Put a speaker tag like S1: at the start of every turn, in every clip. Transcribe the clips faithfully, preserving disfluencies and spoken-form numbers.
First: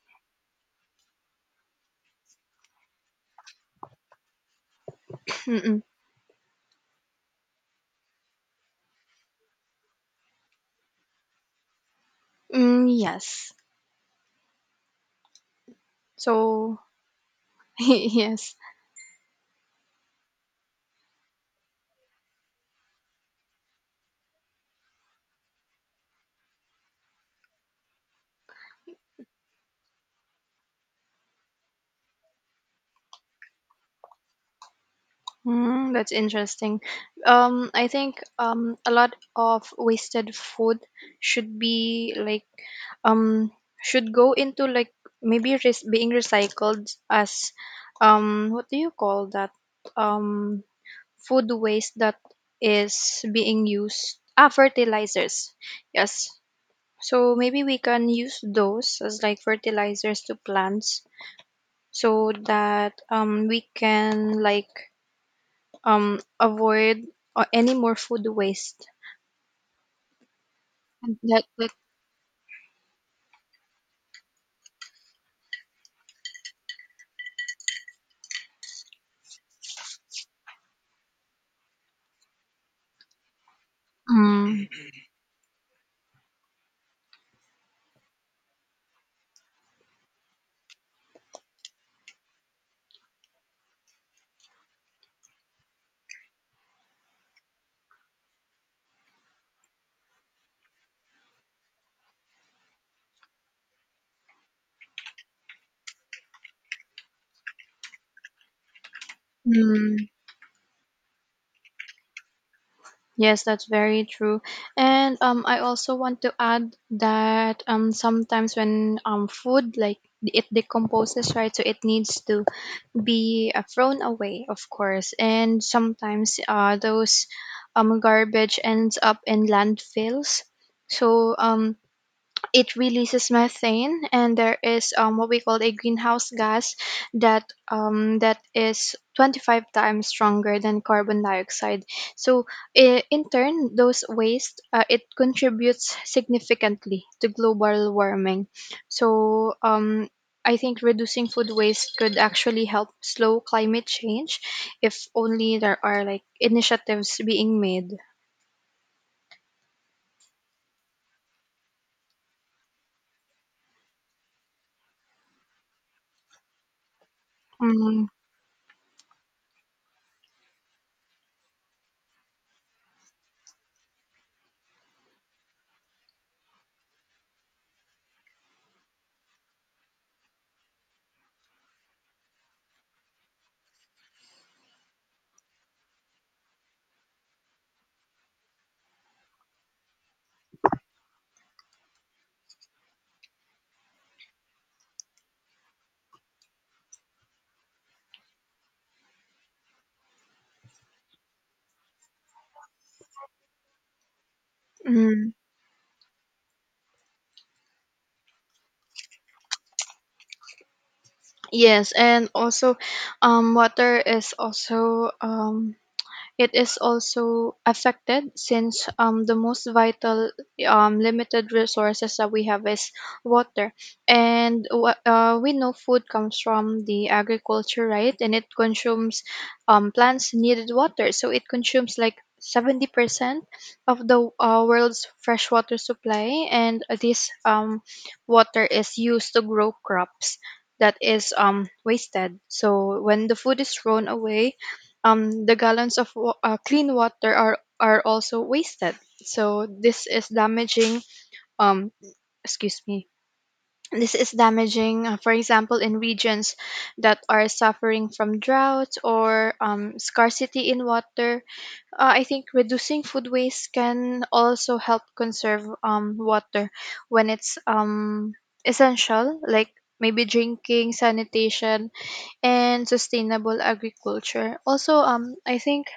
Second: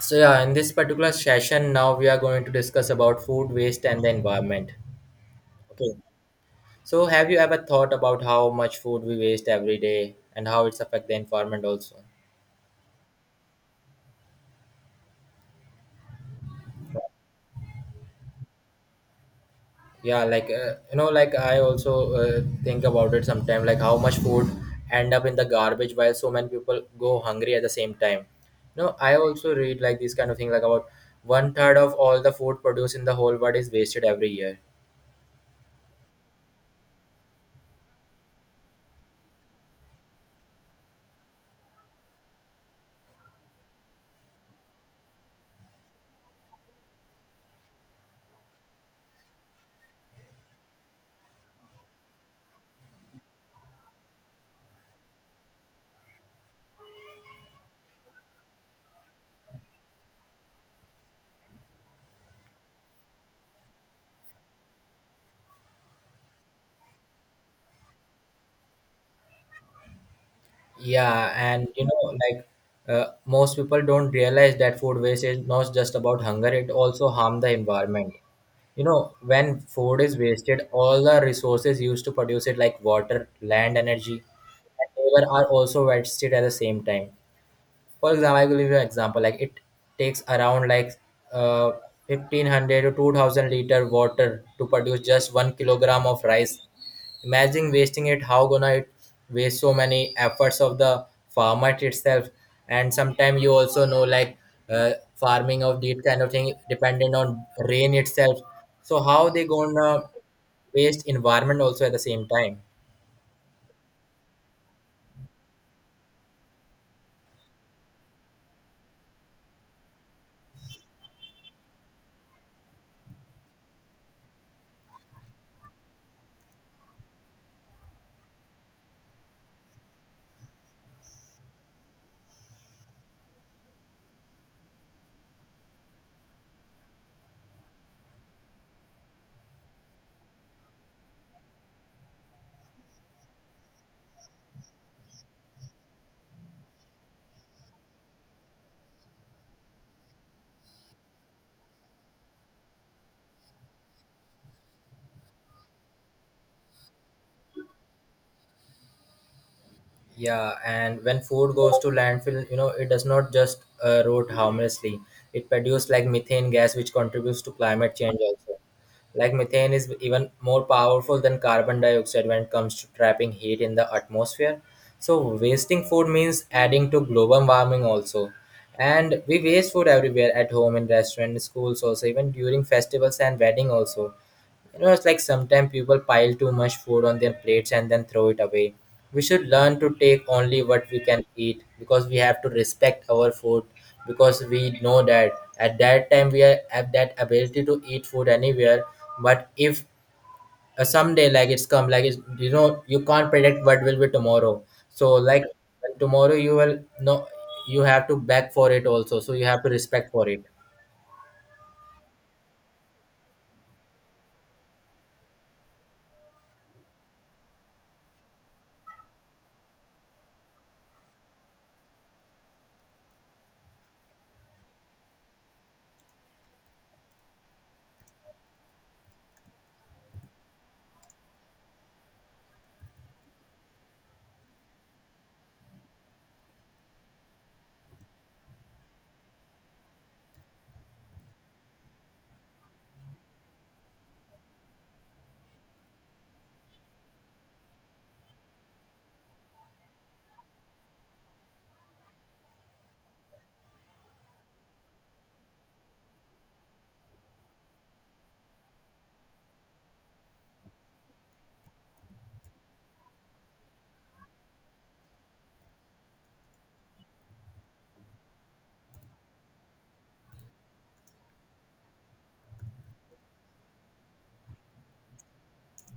S1: So yeah, in this particular session, now we are going to discuss about food waste and the environment.
S2: Mm-mm.
S1: Okay. So have you ever thought about how much food we waste every day and how it's affect the environment also?
S2: Mm, yes. So yes.
S1: Yeah, like uh, you know, like I also uh, think about it sometimes, like how much food end up in the garbage while so many people go hungry at the same time. You know, I also read like this kind of thing, like about one third of all the food produced in the whole world is wasted every year.
S2: Mm, that's interesting. Um, I think um a lot of wasted food should be like um should go into like maybe res- being recycled as um what do you call that um food waste that is being used ah fertilizers, yes. So maybe we can use those as like fertilizers to plants so that um, we can like um, avoid uh, any more food waste. And
S1: Yeah,
S2: That,
S1: and
S2: that
S1: you know, like uh, most people don't realize that food waste is not just about hunger, it also harm the environment. You know, when food is wasted, all the resources used to produce it, like water, land, energy,
S2: Mm.
S1: and labor, are also wasted at the same time. For example, I will give you an example, like it takes around like uh, fifteen hundred to two thousand liter water to produce just one kilogram of rice. Imagine wasting it. How gonna it waste so many efforts of the farmer itself. And sometimes you also know like uh, farming of these kind of thing dependent on rain itself, so how they gonna
S2: Mm.
S1: waste environment also at the same time.
S2: Yes, that's very true. And um, I also want to add that um, sometimes when um, food like it decomposes, right? So it needs to be uh, thrown away, of course, and sometimes uh, those um, garbage ends up in landfills. So um, it releases methane and there is um, what we call a greenhouse gas that um, that is twenty-five times stronger than carbon dioxide. So i- in turn those waste uh, it contributes significantly to global warming. So um, I think reducing food waste could actually help slow climate change if only there are like initiatives being made.
S1: Yeah, and when food goes to landfill, you know, it does not just uh, rot harmlessly. It produces like methane gas, which contributes to climate
S2: Mm.
S1: change also. Like methane is even more powerful than carbon dioxide when it comes to trapping heat in the atmosphere. So wasting food means adding to global warming also. And we waste food everywhere, at home, in restaurants, schools also, even during festivals and wedding also. You know, it's like sometimes people pile too much food on their plates and then throw it away. We should learn to take only what we can eat, because we have to respect our food, because we know that at that time we are, have that ability to eat food anywhere. But if uh, someday like it's come, like it's, you know, you can't predict what will be tomorrow. So
S2: Mm.
S1: like tomorrow you will no, you have to beg for it also. So you have to respect for it.
S2: Yes, and also, um, water is also um it is also affected, since um, the most vital um, limited resources that we have is water. And wha- uh, we know food comes from the agriculture, right? And it consumes um, plants needed water. So it consumes like seventy percent of the uh, world's freshwater supply. And this um, water is used to grow crops that is um wasted. So when the food is thrown away, um, the gallons of wa- uh, clean water are are also wasted. So this is damaging. Um, excuse me. This is damaging, uh, for example, in regions that are suffering from drought or um, scarcity in water. Uh, I think reducing food waste can also help conserve um, water when it's um, essential, like maybe drinking, sanitation, and sustainable agriculture. Also, um, I think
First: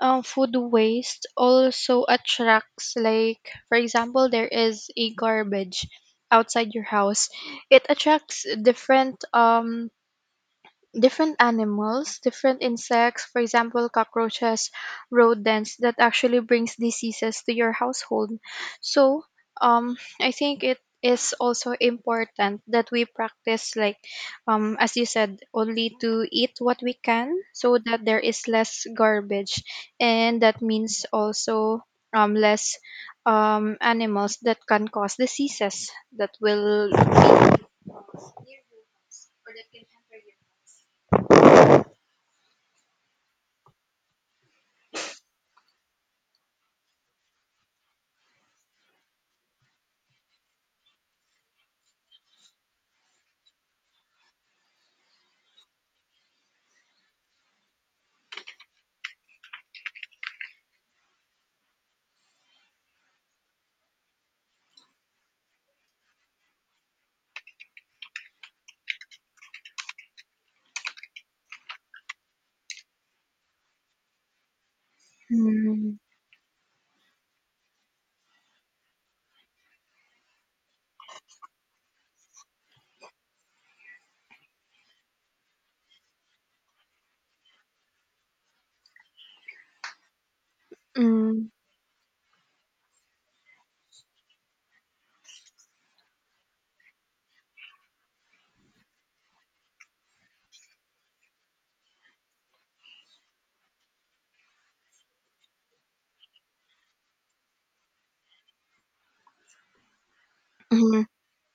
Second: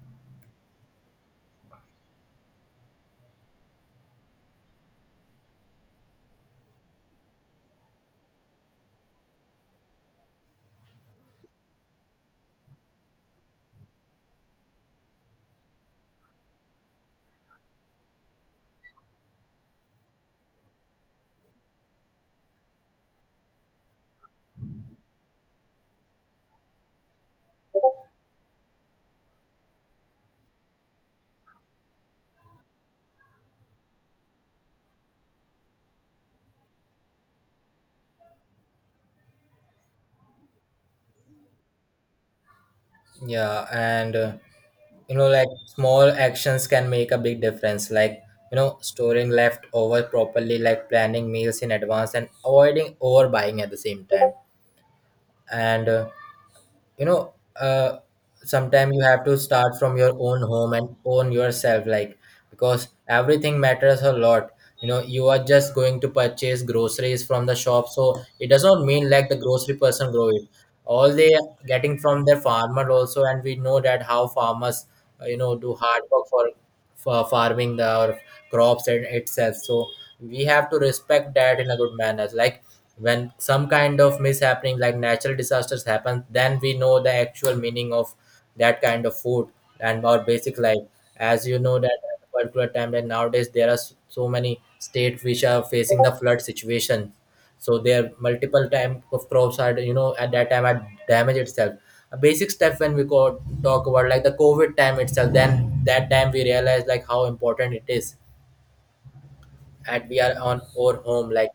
S2: um, food waste also attracts, like, for example, there is a garbage outside your house, it attracts different um different animals, different insects, for example, cockroaches, rodents, that actually brings diseases to your household. So, um, I think it is also important that we practice like, um as you said, only to eat what we can, so that there is less garbage, and that means also um less um animals that can cause diseases that will be near your house or that can
S1: Yeah, and uh, you know, like small actions can make a big difference, like you know, storing leftover properly, like planning meals in advance and avoiding overbuying at the same time. And uh, you know uh sometimes you have to start from your own home and own yourself, like because everything matters a lot. You know, you are just going to purchase groceries from the shop, so it does not mean like the grocery person grow it, all they are getting from their farmer also. And we know that how farmers uh, you know do
S2: Mm.
S1: hard work for for farming the our crops and itself, so we have to respect that in a good manner, like when some kind of mishappening like natural disasters happen, then we know the actual meaning of that kind of food and our basic life. As
S2: Mm.
S1: you know that at a particular time, that nowadays there are s- so many states which are facing the flood situation, so there multiple type of crops are, you know, at that time had damage itself. A basic step, when we go talk about like the COVID time itself, then that time we realize like how important it is, and we are on our
S2: Mhm.
S1: home like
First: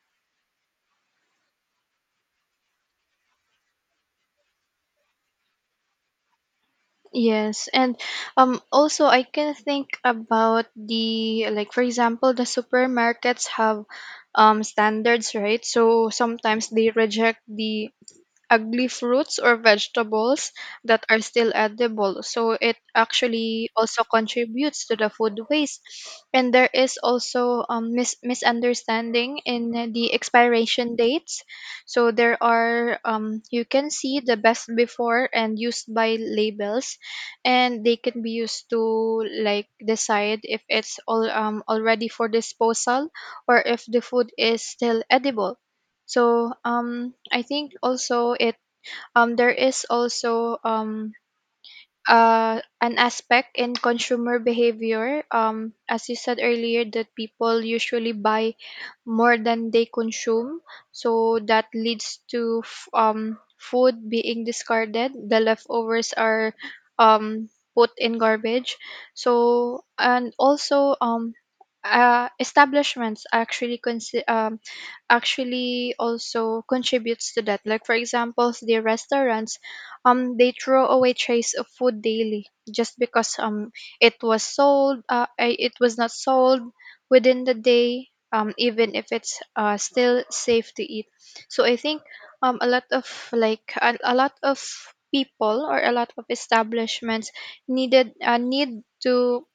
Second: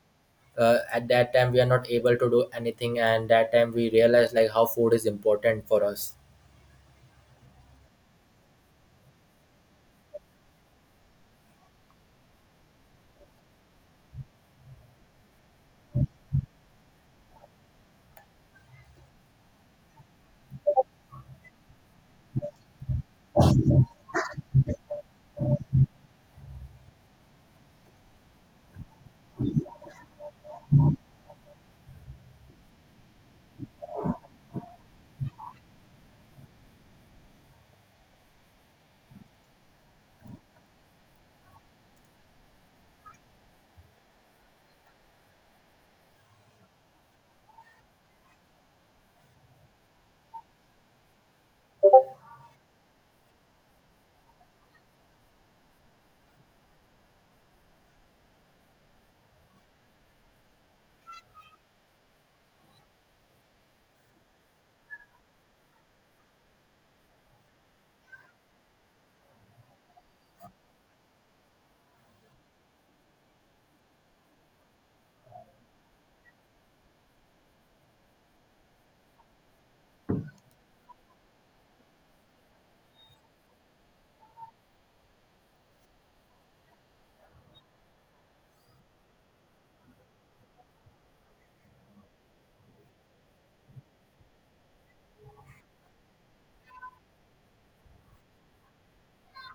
S1: uh, at that time we are not able to do anything, and that time we realize like how food is important for us.
S2: Yes, and um also I can think about the, like, for example, the supermarkets have um standards, right? So sometimes they reject the ugly fruits or vegetables that are still edible. So it actually also contributes to the food waste. And there is also um, mis- misunderstanding in the expiration dates. So there are, um, you can see the best before and used by labels, and they can be used to like decide if it's all um, already for disposal or if the food is still edible. So um, I think also it um, There is also um, uh, an aspect in consumer behavior. Um, as you said earlier, that people usually buy more than they consume. So that leads to f- um, food being discarded. The leftovers are um, put in garbage. So and also um, uh, establishments actually consi- um, actually also contributes to that. Like for example, the restaurants, um, they throw away trays of food daily just because um it was sold, uh, I- it was not sold within the day, um, even if it's uh, still safe to eat. So I think um, a lot of like a, a lot of people or a lot of establishments needed uh, need to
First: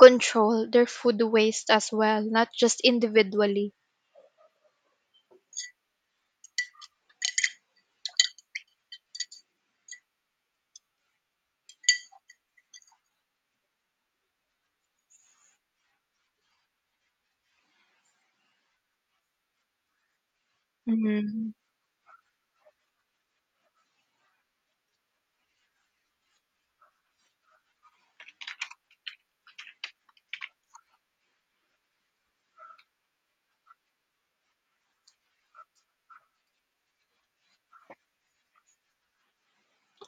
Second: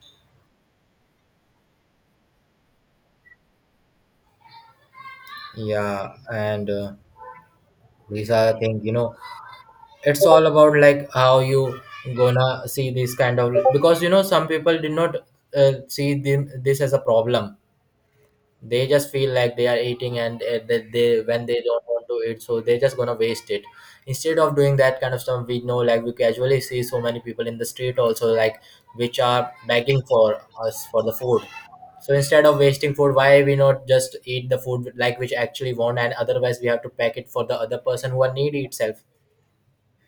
S2: control their food waste as well, not just individually.
S1: Yeah, and uh, these are the things, you know, it's all about like how you gonna see this kind of. Because, you know, some people did not uh, see them, this as a problem. They just feel like they are eating, and uh, that they when
S2: Mhm.
S1: they don't want to eat, so they're just gonna waste it. Instead of doing that kind of stuff, we know like we casually see so many people in the street also, like which are begging for us for the food. So instead of wasting food, why we not just eat the food like which actually want, and otherwise we have to pack it for the other person who are needy itself.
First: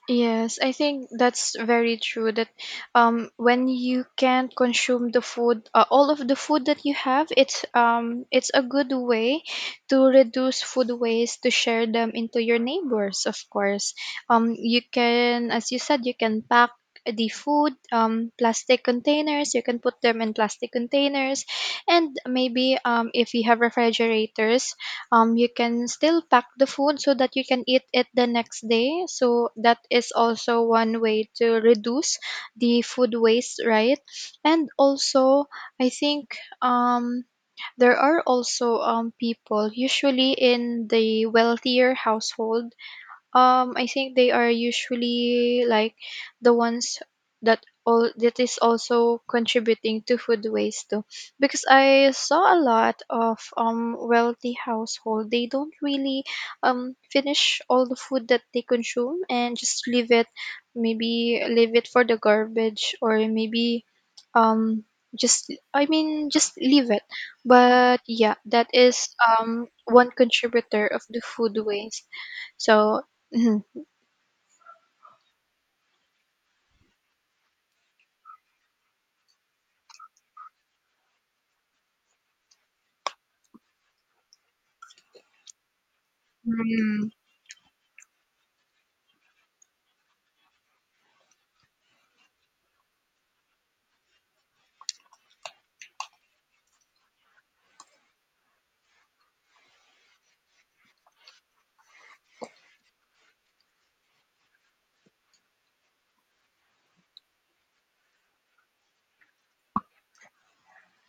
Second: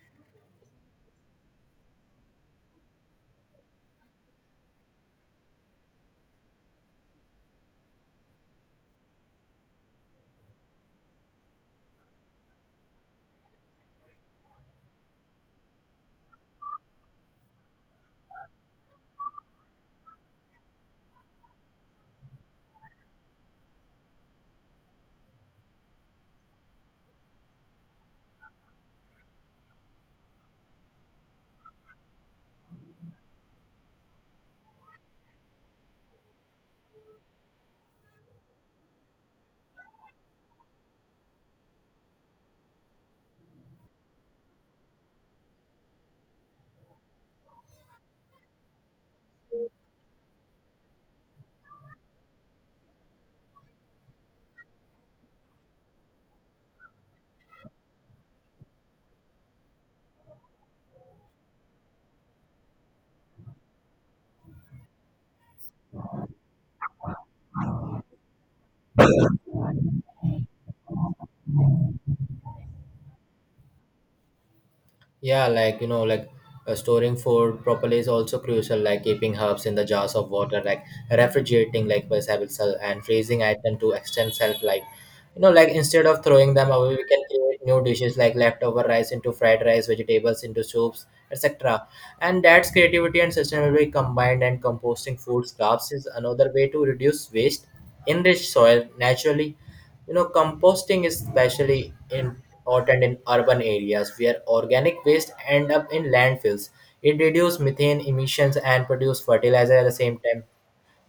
S2: Yes, I think that's very true that um when you can not consume the food, uh, all of the food that you have, it's um it's a good way to reduce food waste, to share them into your neighbors, of course. Um, you can, as you said, you can pack the food, um plastic containers, you can put them in plastic containers, and maybe um if you have refrigerators, um, you can still pack the food so that you can eat it the next day. So that is also one way to reduce the food waste, right? And also, I think um, there are also um, people, usually in the wealthier household, um, I think they are usually like the ones that all that is also contributing to food waste too. Because I saw a lot of um wealthy household, they don't really um finish all the food that they consume and just leave it, maybe leave it for the garbage, or maybe um just I mean just leave it. But yeah, that is um one contributor of the food waste, so, mhm.
S1: Yeah, like you know, like uh, storing food properly is also crucial. Like keeping herbs in the jars of water, like refrigerating, like vegetable cell and freezing item to extend shelf life. You know, like instead of throwing them away, we
S2: Mm.
S1: can create new dishes, like leftover rice into fried rice, vegetables into soups, etc. And that's creativity and sustainability combined. And composting food scraps is another way to reduce waste, enrich soil naturally. You know, composting is especially important in urban areas where organic waste end up in landfills. It reduces methane emissions and produce fertilizer at the same time.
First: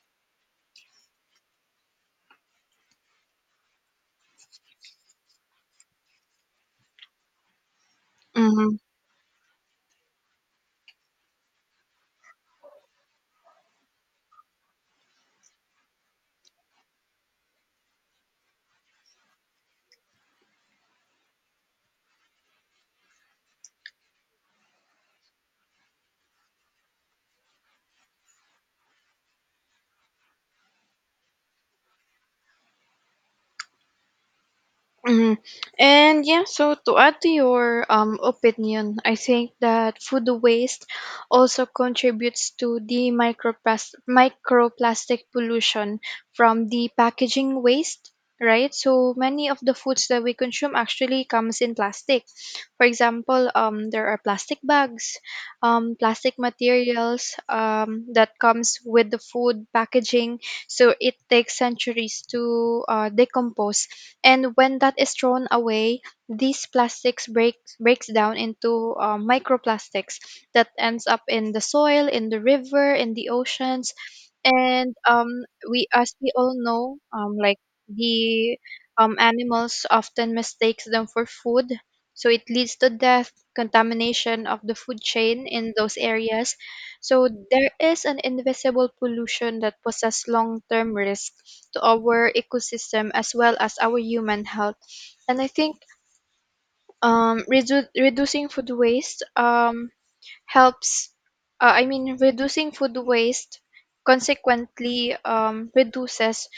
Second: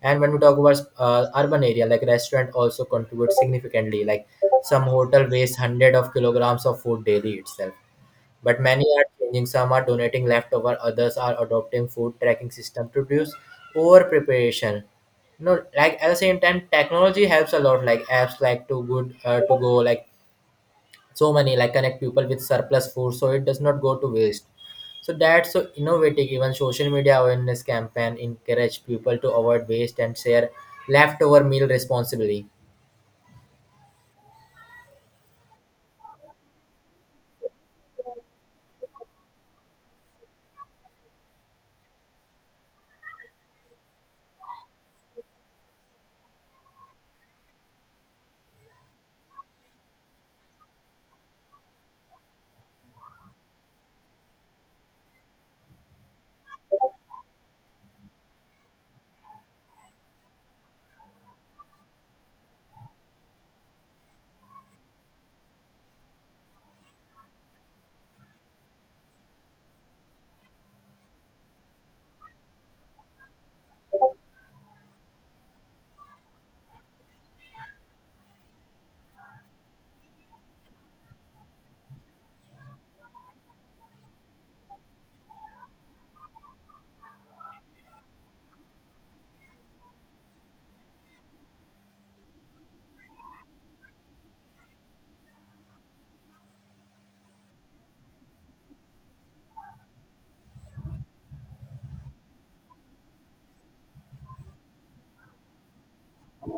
S1: And when we talk about uh, urban area, like restaurant also contributes significantly. Like some hotel waste hundred of kilograms of food daily itself. But
S2: Mhm.
S1: many are changing. Some are donating leftover. Others are adopting food tracking system to reduce over preparation. No, like at the same time, technology helps a lot. Like apps like to good uh, to go, like so many like connect people with surplus food, so it does not go to waste. So that's so innovative. Even social media awareness campaign encourage people to avoid waste and share leftover meal responsibly.
S2: Mhm. And yeah, so to add to your um, opinion, I think that food waste also contributes to the microplas- microplastic pollution from the packaging waste, right? So many of the foods that we consume actually comes in plastic. For example, um, there are plastic bags, um, plastic materials um, that comes with the food packaging. So it takes centuries to uh, decompose, and when that is thrown away, these plastics breaks breaks down into uh, microplastics that ends up in the soil, in the river, in the oceans, and um, we, as we all know, um, like the um, animals often mistakes them for food. So it leads to death, contamination of the food chain in those areas. So there is an invisible pollution that poses long-term risk to our ecosystem as well as our human health. And I think um, redu- reducing food waste um, helps uh, I mean reducing food waste consequently um, reduces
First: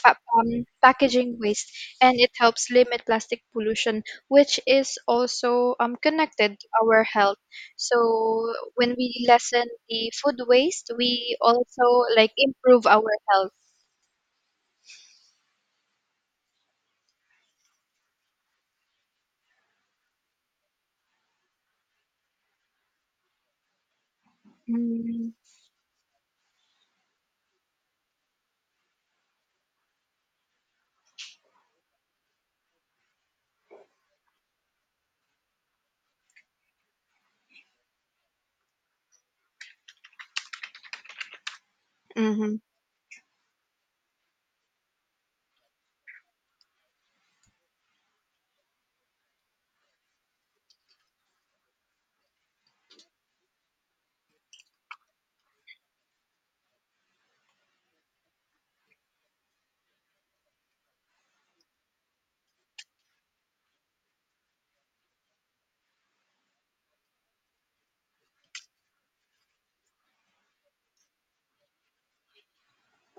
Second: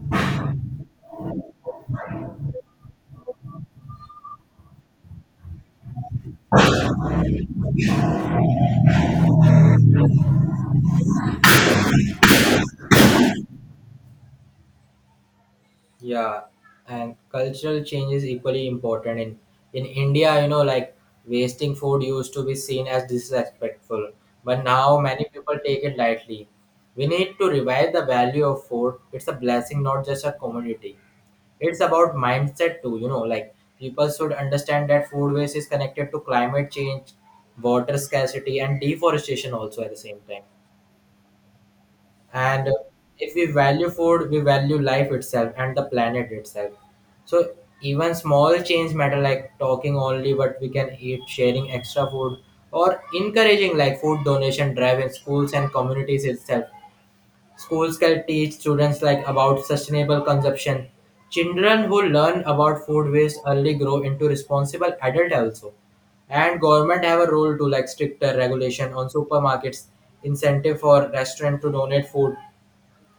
S2: fa- um, packaging waste, and it helps limit plastic pollution, which is also um, connected to our health. So when we lessen the food waste we also like improve our health.
S1: Yeah, and cultural change is equally important. In in India, you know, like wasting food used to be seen as disrespectful, but now many
S2: Mm-hmm.
S1: people take it lightly. We need to revive the value of food. It's a blessing, not just a commodity. It's about mindset too, you know, like people should understand that food waste is connected to climate change, water scarcity, and deforestation also at the same time. And if we value food, we value life itself and the planet itself. So even small change matter, like talking only what we can eat, sharing extra food, or encouraging like food donation drive in schools and communities itself. Schools can teach students like about sustainable consumption. Children who learn about food waste early grow into responsible adult also. And government have a role to, like stricter regulation on supermarkets, incentive for restaurant to donate food,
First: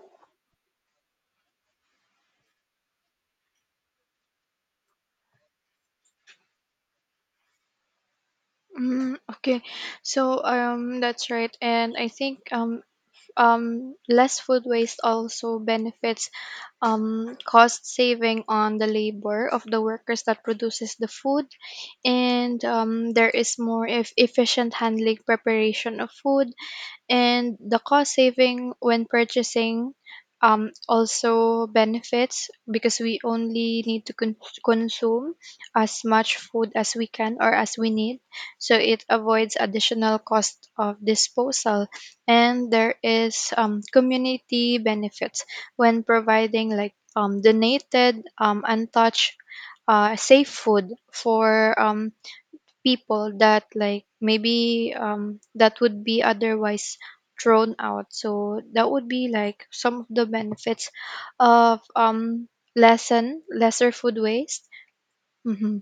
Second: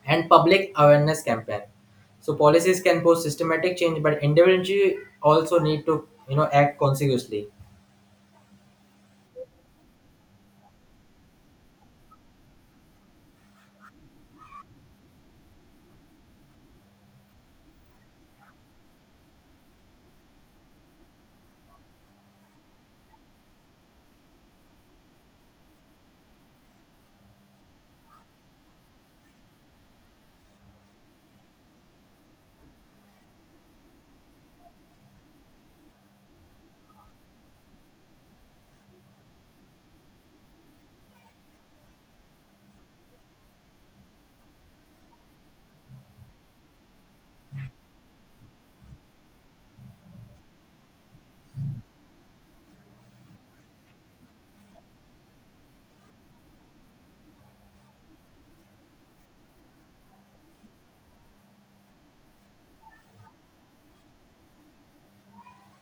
S1: and public awareness campaign. So policies can pose systematic change, but individually also need to, you know, act consequently.
S2: Mm, okay. So um that's right. And I think um um, less food waste also benefits um, cost saving on the labor of the workers that produces the food, and um, there is more if efficient handling preparation of food, and the cost saving when purchasing, um, also benefits, because we only need to con- consume as much food as we can or as we need, so it avoids additional cost of disposal. And there is um, community benefits when providing like um, donated um, untouched uh, safe food for um, people that, like, maybe um that would be otherwise thrown out. So that would be like some of the benefits of um lessen lesser food waste. Mm-hmm.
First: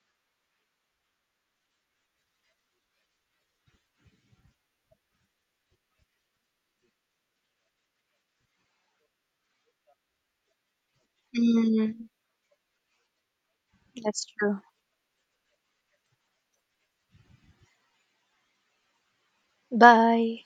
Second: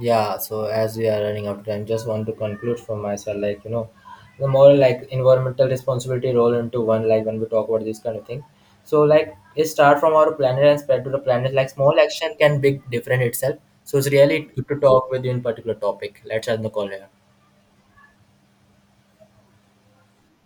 S1: Yeah, so as we are running out of time, just want to conclude for myself, like you know, the more like environmental responsibility roll into one, like when we talk about this kind of thing. So like it start from our planet and spread to the planet. Like small
S2: Mm.
S1: action can big difference itself. So it's
S2: That's
S1: really
S2: true.
S1: good to talk with you in particular topic. Let's end the call here.
S2: Bye.